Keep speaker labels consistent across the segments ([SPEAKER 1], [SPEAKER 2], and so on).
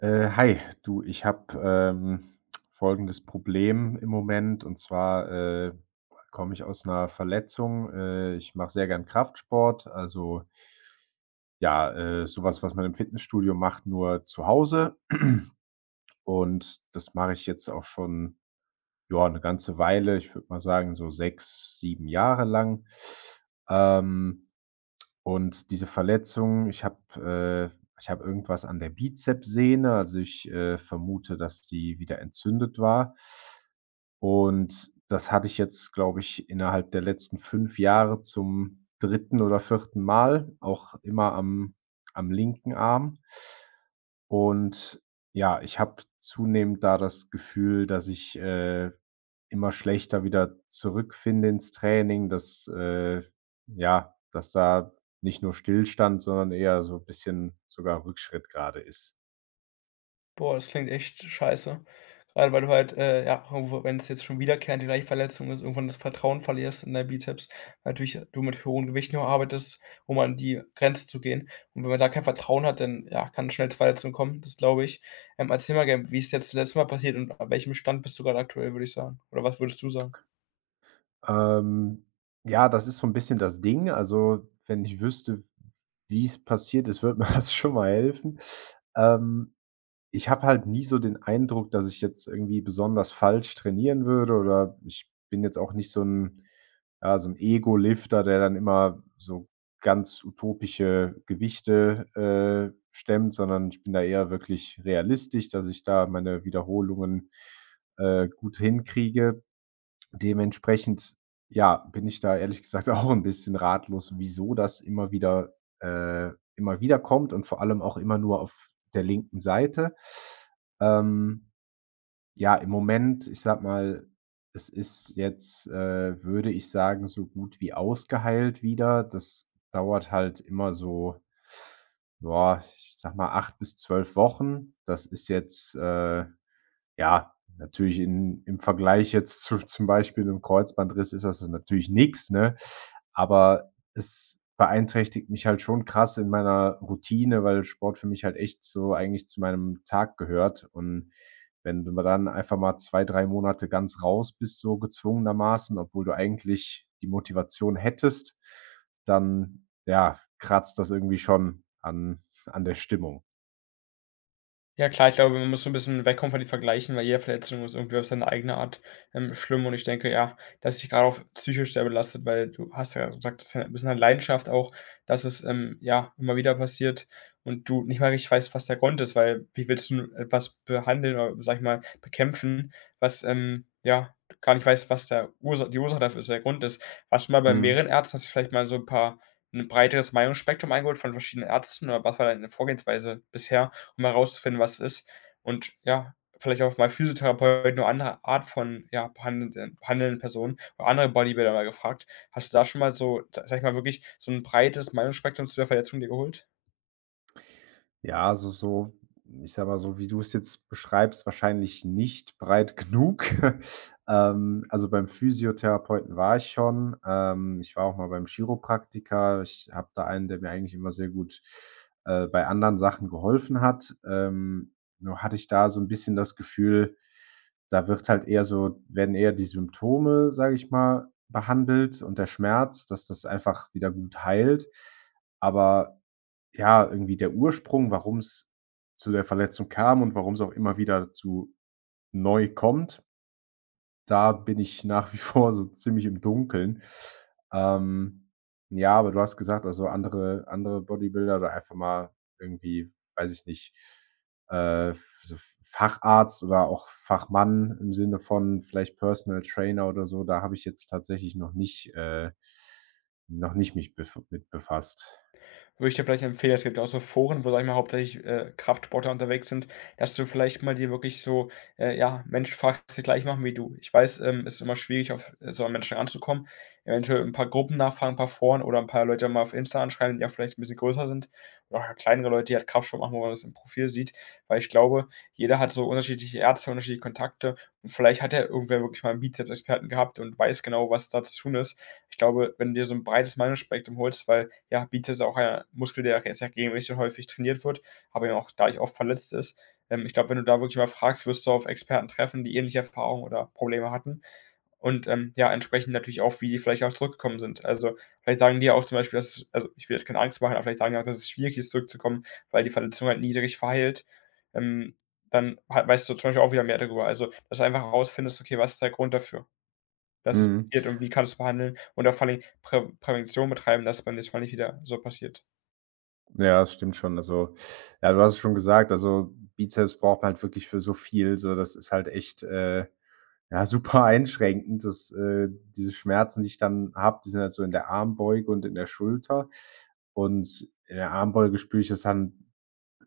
[SPEAKER 1] Hi, du, ich habe folgendes Problem im Moment und zwar komme ich aus einer Verletzung. Ich mache sehr gern Kraftsport, also ja, so was, man im Fitnessstudio macht, nur zu Hause, und das mache ich jetzt auch schon, ja, eine ganze Weile. Ich würde mal sagen, so 6, 7 Jahre lang. Ähm Und diese Verletzung, ich habe irgendwas an der Bizepssehne, also ich, vermute, dass die wieder entzündet war. Und das hatte ich jetzt, glaube ich, innerhalb der letzten 5 Jahre zum dritten oder vierten Mal, auch immer am linken Arm. Und ja, ich habe zunehmend da das Gefühl, dass ich, immer schlechter wieder zurückfinde ins Training, ja, dass da nicht nur Stillstand, sondern eher so ein bisschen sogar Rückschritt gerade ist.
[SPEAKER 2] Boah, das klingt echt scheiße. Gerade weil du halt, ja, irgendwo wenn es jetzt schon wiederkehrend die gleiche Verletzung ist, irgendwann das Vertrauen verlierst in deinen Bizeps. Natürlich, du mit hohen Gewichten auch arbeitest, um an die Grenze zu gehen. Und wenn man da kein Vertrauen hat, dann, ja, kann schnell zu Verletzungen kommen, das glaube ich. Erzähl mal gerne, wie ist jetzt das letzte Mal passiert und an welchem Stand bist du gerade aktuell, würde ich sagen? Oder was würdest du sagen?
[SPEAKER 1] Ähm, ja, das ist so ein bisschen das Ding. Also, wenn ich wüsste, wie es passiert ist, würde mir das schon mal helfen. Ähm Ich habe halt nie so den Eindruck, dass ich jetzt irgendwie besonders falsch trainieren würde, oder ich bin jetzt auch nicht so 'n ja, so 'n Ego-Lifter, der dann immer so ganz utopische Gewichte, stemmt, sondern ich bin da eher wirklich realistisch, dass ich da meine Wiederholungen, gut hinkriege. Dementsprechend, ja, bin ich da ehrlich gesagt auch ein bisschen ratlos, wieso das immer wieder kommt, und vor allem auch immer nur auf der linken Seite. Ähm, ja, im Moment, ich sag mal, es ist jetzt, würde ich sagen, so gut wie ausgeheilt wieder. Das dauert halt immer so, ja, ich sag mal 8 bis 12 Wochen. Ja, natürlich in im Vergleich jetzt zu zum Beispiel einem Kreuzbandriss ist das natürlich nix, ne? Aber es beeinträchtigt mich halt schon krass in meiner Routine, weil Sport für mich halt echt so eigentlich zu meinem Tag gehört. Und wenn du mal dann einfach mal 2 3 Monate ganz raus bist, so gezwungenermaßen, obwohl du eigentlich die Motivation hättest, dann, ja, kratzt das irgendwie schon an der Stimmung.
[SPEAKER 2] Ja klar, ich glaube, man muss so 'n bisschen wegkommen von den Vergleichen, weil jede Verletzung ist irgendwie auf seine eigene Art, schlimm, und ich denke, ja, dass dich grade auch psychisch sehr belastet, weil du hast ja gesagt, das ist ja 'n bisschen eine Leidenschaft auch, dass es, ja, immer wieder passiert und du nicht mal richtig weißt, was der Grund ist, weil wie willst du 'n etwas behandeln oder, sage ich mal, bekämpfen, was, ja, gar nicht weißt, was der Ursa die Ursache dafür ist, der Grund ist. Warst du mal bei
[SPEAKER 1] Mhm.
[SPEAKER 2] mehreren Ärzten? Hast du vielleicht mal so 'n paar 'n breiteres Meinungsspektrum eingeholt von verschiedenen Ärzten oder was war deine Vorgehensweise bisher, um herauszufinden, was es ist? Und ja, vielleicht auch mal Physiotherapeuten oder andere Art von, ja, behandelnden Personen oder andere Bodybuilder mal gefragt. Hast du da schon mal so, sa sage ich mal, wirklich so ein breites Meinungsspektrum zu der Verletzung dir geholt?
[SPEAKER 1] Ja, also so, ich sage mal so, wie du es jetzt beschreibst, wahrscheinlich nicht breit genug. Also, beim Physiotherapeuten war ich schon. Ich war auch mal beim Chiropraktiker. Ich habe da einen, der mir eigentlich immer sehr gut, bei anderen Sachen geholfen hat. Nur hatte ich da so ein bisschen das Gefühl, da wird halt eher so, werden eher die Symptome, sage ich mal, behandelt und der Schmerz, dass das einfach wieder gut heilt. Aber ja, irgendwie der Ursprung, warum es zu der Verletzung kam und warum es auch immer wieder dazu neu kommt, da bin ich nach wie vor so ziemlich im Dunkeln. Ähm, ja, aber du hast gesagt, also, andere Bodybuilder oder einfach mal irgendwie, weiß ich nicht, äh, so Facharzt oder auch Fachmann im Sinne von vielleicht Personal Trainer oder so, da habe ich jetzt tatsächlich noch nicht mich bef mit befasst.
[SPEAKER 2] Würde ich dir vielleicht empfehlen, es gibt ja auch so Foren, wo, sage ich mal, hauptsächlich, Kraftsportler unterwegs sind, dass du vielleicht mal dir wirklich so, ja, Mensch fragst, die gleich machen wie du. Ich weiß, es ist immer schwierig, auf so an Menschen ranzukommen. Eventuell ein paar Gruppen nachfragen, ein paar Foren oder ein paar Leute mal auf Insta anschreiben, die ja vielleicht ein bisschen größer sind oder auch kleinere Leute, die halt Kraftsport machen, wo man das im Profil sieht. Weil ich glaube, jeder hat so unterschiedliche Ärzte, unterschiedliche Kontakte und vielleicht hat ja irgendwer wirklich mal 'n Bizepsexperten gehabt und weiß genau, was da zu tun ist. Ich glaube, wenn du dir so ein breites Meinungsspektrum holst, weil ja, Bizeps auch ein Muskel, der sehr regelmäßig und häufig trainiert wird, aber eben auch dadurch oft verletzt ist. Ich glaube, wenn du da wirklich mal fragst, wirst du auf Experten treffen, die ähnliche Erfahrungen oder Probleme hatten. Und ja, entsprechend natürlich auch, wie die vielleicht auch zurückgekommen sind. Also vielleicht sagen die ja auch zum Beispiel, dass, also ich will jetzt keine Angst machen, aber vielleicht sagen die auch, dass es schwierig ist, zurückzukommen, weil die Verletzung halt niedrig verheilt. Ähm, dann halt, weißt du zum Beispiel auch wieder mehr darüber. Also, dass du einfach herausfindest, okay, was ist der Grund dafür, dass es
[SPEAKER 1] Mhm.
[SPEAKER 2] passiert, und wie kannst du's behandeln und auch vor allem Prävention betreiben, dass es beim nächsten Mal nicht wieder so passiert.
[SPEAKER 1] Ja, das stimmt schon. Also, ja, du hast es schon gesagt, also Bizeps braucht man halt wirklich für so viel. So, das ist halt echt, ja, super einschränkend, dass diese Schmerzen, die ich dann habe, die sind halt so in der Armbeuge und in der Schulter. Und in der Armbeuge spüre ich das dann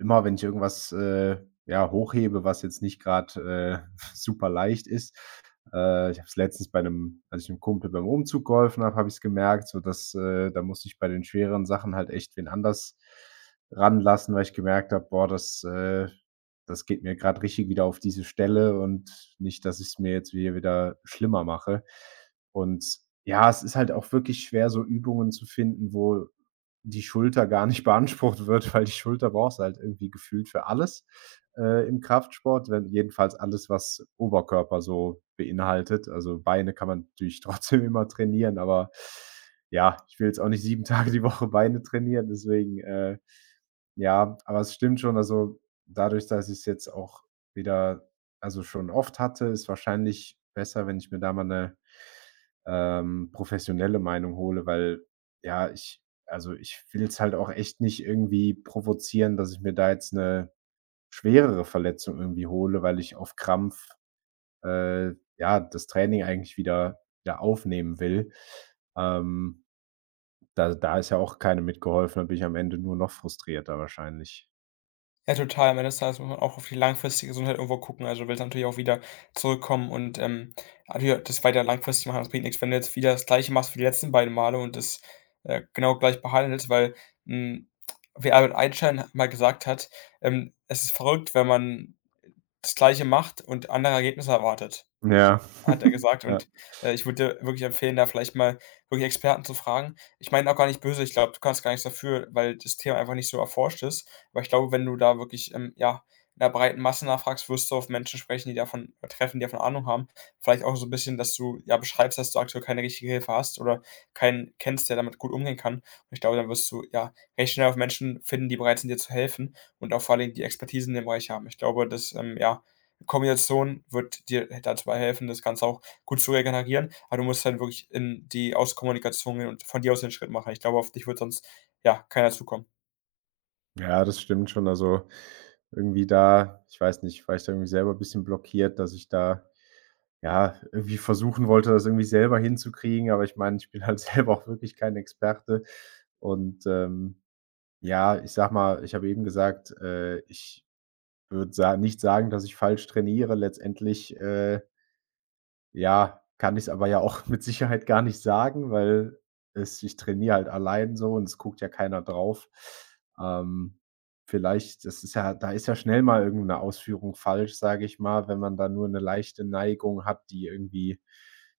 [SPEAKER 1] immer, wenn ich irgendwas, ja, hochhebe, was jetzt nicht gerade super leicht ist. Ich habe es letztens bei einem als ich einem Kumpel beim Umzug geholfen habe, habe ich's gemerkt, so dass da musste ich bei den schweren Sachen halt echt wen anders ranlassen, weil ich gemerkt habe: „Boah, das geht mir gerade richtig wieder auf diese Stelle, und nicht, dass ich's mir jetzt hier wieder schlimmer mache.“ Und ja, es ist halt auch wirklich schwer, so Übungen zu finden, wo die Schulter gar nicht beansprucht wird, weil die Schulter brauchst du halt irgendwie gefühlt für alles, im Kraftsport, wenn jedenfalls alles, was Oberkörper so beinhaltet. Also, Beine kann man natürlich trotzdem immer trainieren, aber ja, ich will jetzt auch nicht 7 Tage die Woche Beine trainieren, deswegen, ja, aber es stimmt schon, also, dadurch, dass ich es jetzt auch wieder, also, schon oft hatte, ist wahrscheinlich besser, wenn ich mir da mal eine professionelle Meinung hole, weil ja, ich, also, ich will es halt auch echt nicht irgendwie provozieren, dass ich mir da jetzt eine schwerere Verletzung irgendwie hole, weil ich auf Krampf, äh, ja, das Training eigentlich wieder aufnehmen will. Ähm, da ist ja auch keine mitgeholfen, da bin ich am Ende nur noch frustrierter wahrscheinlich.
[SPEAKER 2] Ja, total. Am Ende des Tages muss man auch auf die langfristige Gesundheit irgendwo gucken. Also, du willst natürlich auch wieder zurückkommen und, natürlich das weiter langfristig machen. Das bringt nix, wenn du jetzt wieder das Gleiche machst wie die letzten beiden Male und das, genau gleich behandelst, weil, hm, wie Albert Einstein mal gesagt hat, „Es ist verrückt, wenn man“ das Gleiche macht und andere Ergebnisse erwartet,
[SPEAKER 1] Ja.
[SPEAKER 2] hat er gesagt.
[SPEAKER 1] Ja.
[SPEAKER 2] Und, ich würde dir wirklich empfehlen, da vielleicht mal wirklich Experten zu fragen. Ich meine auch gar nicht böse, ich glaube, du kannst gar nichts dafür, weil das Thema einfach nicht so erforscht ist. Aber ich glaube, wenn du da wirklich, ja, in der breiten Masse nachfragst, wirst du auf Menschen sprechen, die davon treffen, die davon Ahnung haben. Vielleicht auch so ein bisschen, dass du, ja, beschreibst, dass du aktuell keine richtige Hilfe hast oder keinen kennst, der damit gut umgehen kann. Und ich glaube, dann wirst du, ja, recht schnell auf Menschen finden, die bereit sind, dir zu helfen und auch vor allen die Expertise in dem Bereich haben. Ich glaube, dass, ja, Kombination wird dir dazu helfen, das Ganze auch gut zu regenerieren, aber du musst dann wirklich in die Auskommunikation gehen und von dir aus den Schritt machen. Ich glaube, auf dich wird sonst, ja, keiner zukommen.
[SPEAKER 1] Ja, das stimmt schon. Also, irgendwie da, ich weiß nicht, war ich da irgendwie selber ein bisschen blockiert, dass ich da, ja, irgendwie versuchen wollte, das irgendwie selber hinzukriegen. Aber ich meine, ich bin halt selber auch wirklich kein Experte. Und, ja, ich sag mal, ich habe eben gesagt, ich würde sa nicht sagen, dass ich falsch trainiere. Letztendlich, ja, kann ich aber ja auch mit Sicherheit gar nicht sagen, weil es ich trainiere halt allein so, und es guckt ja keiner drauf. Ähm, vielleicht, das ist ja da ist ja schnell mal irgend 'ne Ausführung falsch, sage ich mal. Wenn man da nur 'ne leichte Neigung hat, die irgendwie,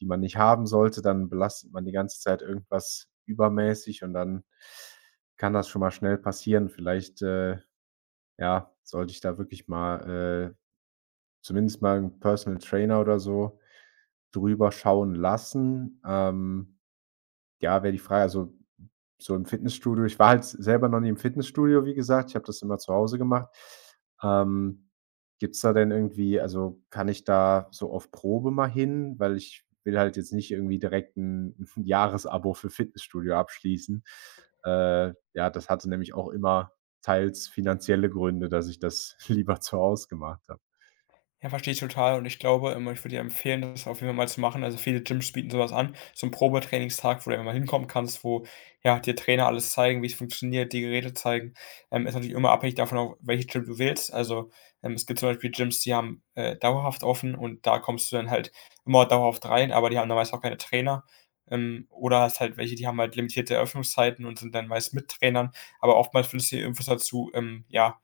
[SPEAKER 1] die man nicht haben sollte, dann belastet man die ganze Zeit irgendwas übermäßig, und dann kann das schon mal schnell passieren. Vielleicht, ja, sollte ich da wirklich mal, zumindest mal 'n Personal Trainer oder so drüber schauen lassen. Ja, wäre die Frage, also, so im Fitnessstudio, ich war halt selber noch nie im Fitnessstudio, wie gesagt. Ich habe das immer zu Hause gemacht. Ähm, gibt's da denn irgendwie, also, kann ich da so auf Probe mal hin? Weil ich will halt jetzt nicht irgendwie direkt ein 'n Jahresabo für Fitnessstudio abschließen. Ja, das hatte nämlich auch immer teils finanzielle Gründe, dass ich das lieber zu Hause gemacht habe.
[SPEAKER 2] Ja, verstehe ich total, und ich glaube, ich würde dir empfehlen, das auf jeden Fall mal zu machen. Also, viele Gyms bieten sowas an, so 'n Probetrainingstag, wo du einfach mal hinkommen kannst, wo, ja, dir Trainer alles zeigen, wie's funktioniert, die Geräte zeigen. Ist natürlich immer abhängig davon, auf welches Gym du wählst. Also, es gibt zum Beispiel Gyms, die haben, dauerhaft offen, und da kommst du dann halt immer dauerhaft rein, aber die haben dann meist auch keine Trainer. Oder hast halt welche, die haben halt limitierte Öffnungszeiten und sind dann meist mit Trainern, aber oftmals findest du hier Infos dazu, ja,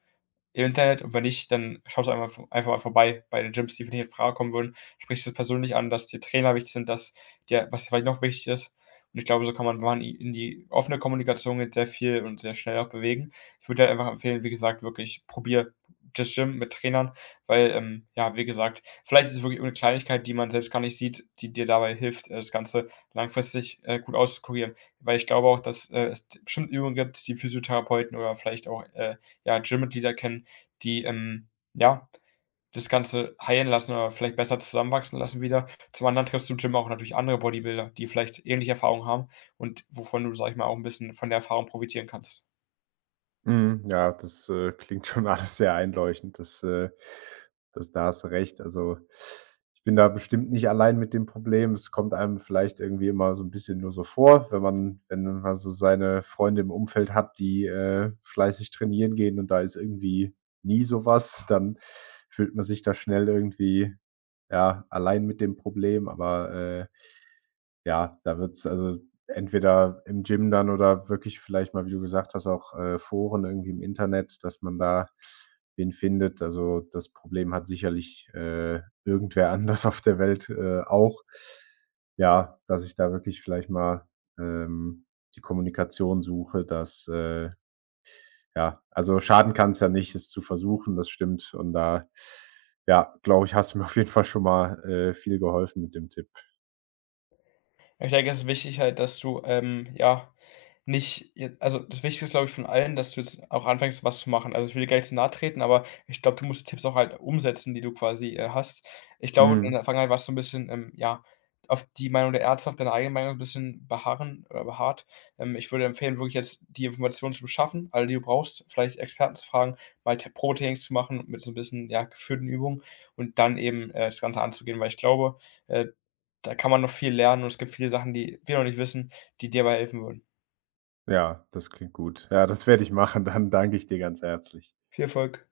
[SPEAKER 2] im Internet, und wenn nicht, dann schaust du einfach mal vorbei bei den Gyms, die für dich in Frage kommen würden. Sprichst es persönlich an, dass die Trainer wichtig sind, dass dir was vielleicht noch wichtig ist. Und ich glaube, so kann man, wenn man in die offene Kommunikation geht, sehr viel und sehr schnell auch bewegen. Ich würde halt einfach empfehlen, wie gesagt, wirklich probier das Gym mit Trainern, weil, ja, wie gesagt, vielleicht ist es wirklich eine Kleinigkeit, die man selbst gar nicht sieht, die dir dabei hilft, das Ganze langfristig, gut auszukurieren. Weil ich glaube auch, dass, es bestimmt Übungen gibt, die Physiotherapeuten oder vielleicht auch, ja, Gym-Mitglieder kennen, die, ja, das Ganze heilen lassen oder vielleicht besser zusammenwachsen lassen wieder. Zum anderen triffst du im Gym auch natürlich andere Bodybuilder, die vielleicht ähnliche Erfahrungen haben, und wovon du, sage ich mal, auch ein bisschen von der Erfahrung profitieren kannst.
[SPEAKER 1] Mhm, ja, das, klingt schon alles sehr einleuchtend. Das, da hast du recht. Also, ich bin da bestimmt nicht allein mit dem Problem. Es kommt einem vielleicht irgendwie immer so ein bisschen nur so vor, wenn man, so seine Freunde im Umfeld hat, die, fleißig trainieren gehen und da ist irgendwie nie sowas, dann fühlt man sich da schnell irgendwie, ja, allein mit dem Problem. Aber, ja, da wird's, also, entweder im Gym dann oder wirklich vielleicht mal, wie du gesagt hast, auch, Foren irgendwie im Internet, dass man da wen findet. Also, das Problem hat sicherlich, irgendwer anders auf der Welt, auch. Ja, dass ich da wirklich vielleicht mal, ähm, die Kommunikation suche, ja, also schaden kann es ja nicht, es zu versuchen, das stimmt. Und da, ja, glaube ich, hast du mir auf jeden Fall schon mal, viel geholfen mit dem Tipp.
[SPEAKER 2] Ich denke, es ist wichtig halt, dass du, ja, nicht je also, das Wichtigste ist, glaube ich, von allen, dass du jetzt auch anfängst, was zu machen. Also, ich will dir gar nicht zu nahe treten, aber ich glaube, du musst die Tipps auch halt umsetzen, die du quasi, hast. Ich glaube, in
[SPEAKER 1] Mhm.
[SPEAKER 2] der Vergangenheit warst du 'n bisschen, ja, auf die Meinung der Ärzte, auf deine eigene Meinung ein bisschen beharren oder beharrt. Ich würde empfehlen, wirklich jetzt die Informationen zu beschaffen, alle, die du brauchst, vielleicht Experten zu fragen, mal T Probetrainings zu machen mit so ein bisschen, ja, geführten Übungen und dann eben, das Ganze anzugehen, weil ich glaube, äh da kann man noch viel lernen, und es gibt viele Sachen, die wir noch nicht wissen, die dir dabei helfen würden.
[SPEAKER 1] Ja, das klingt gut. Ja, das werde ich machen. Dann danke ich dir ganz herzlich.
[SPEAKER 2] Viel Erfolg.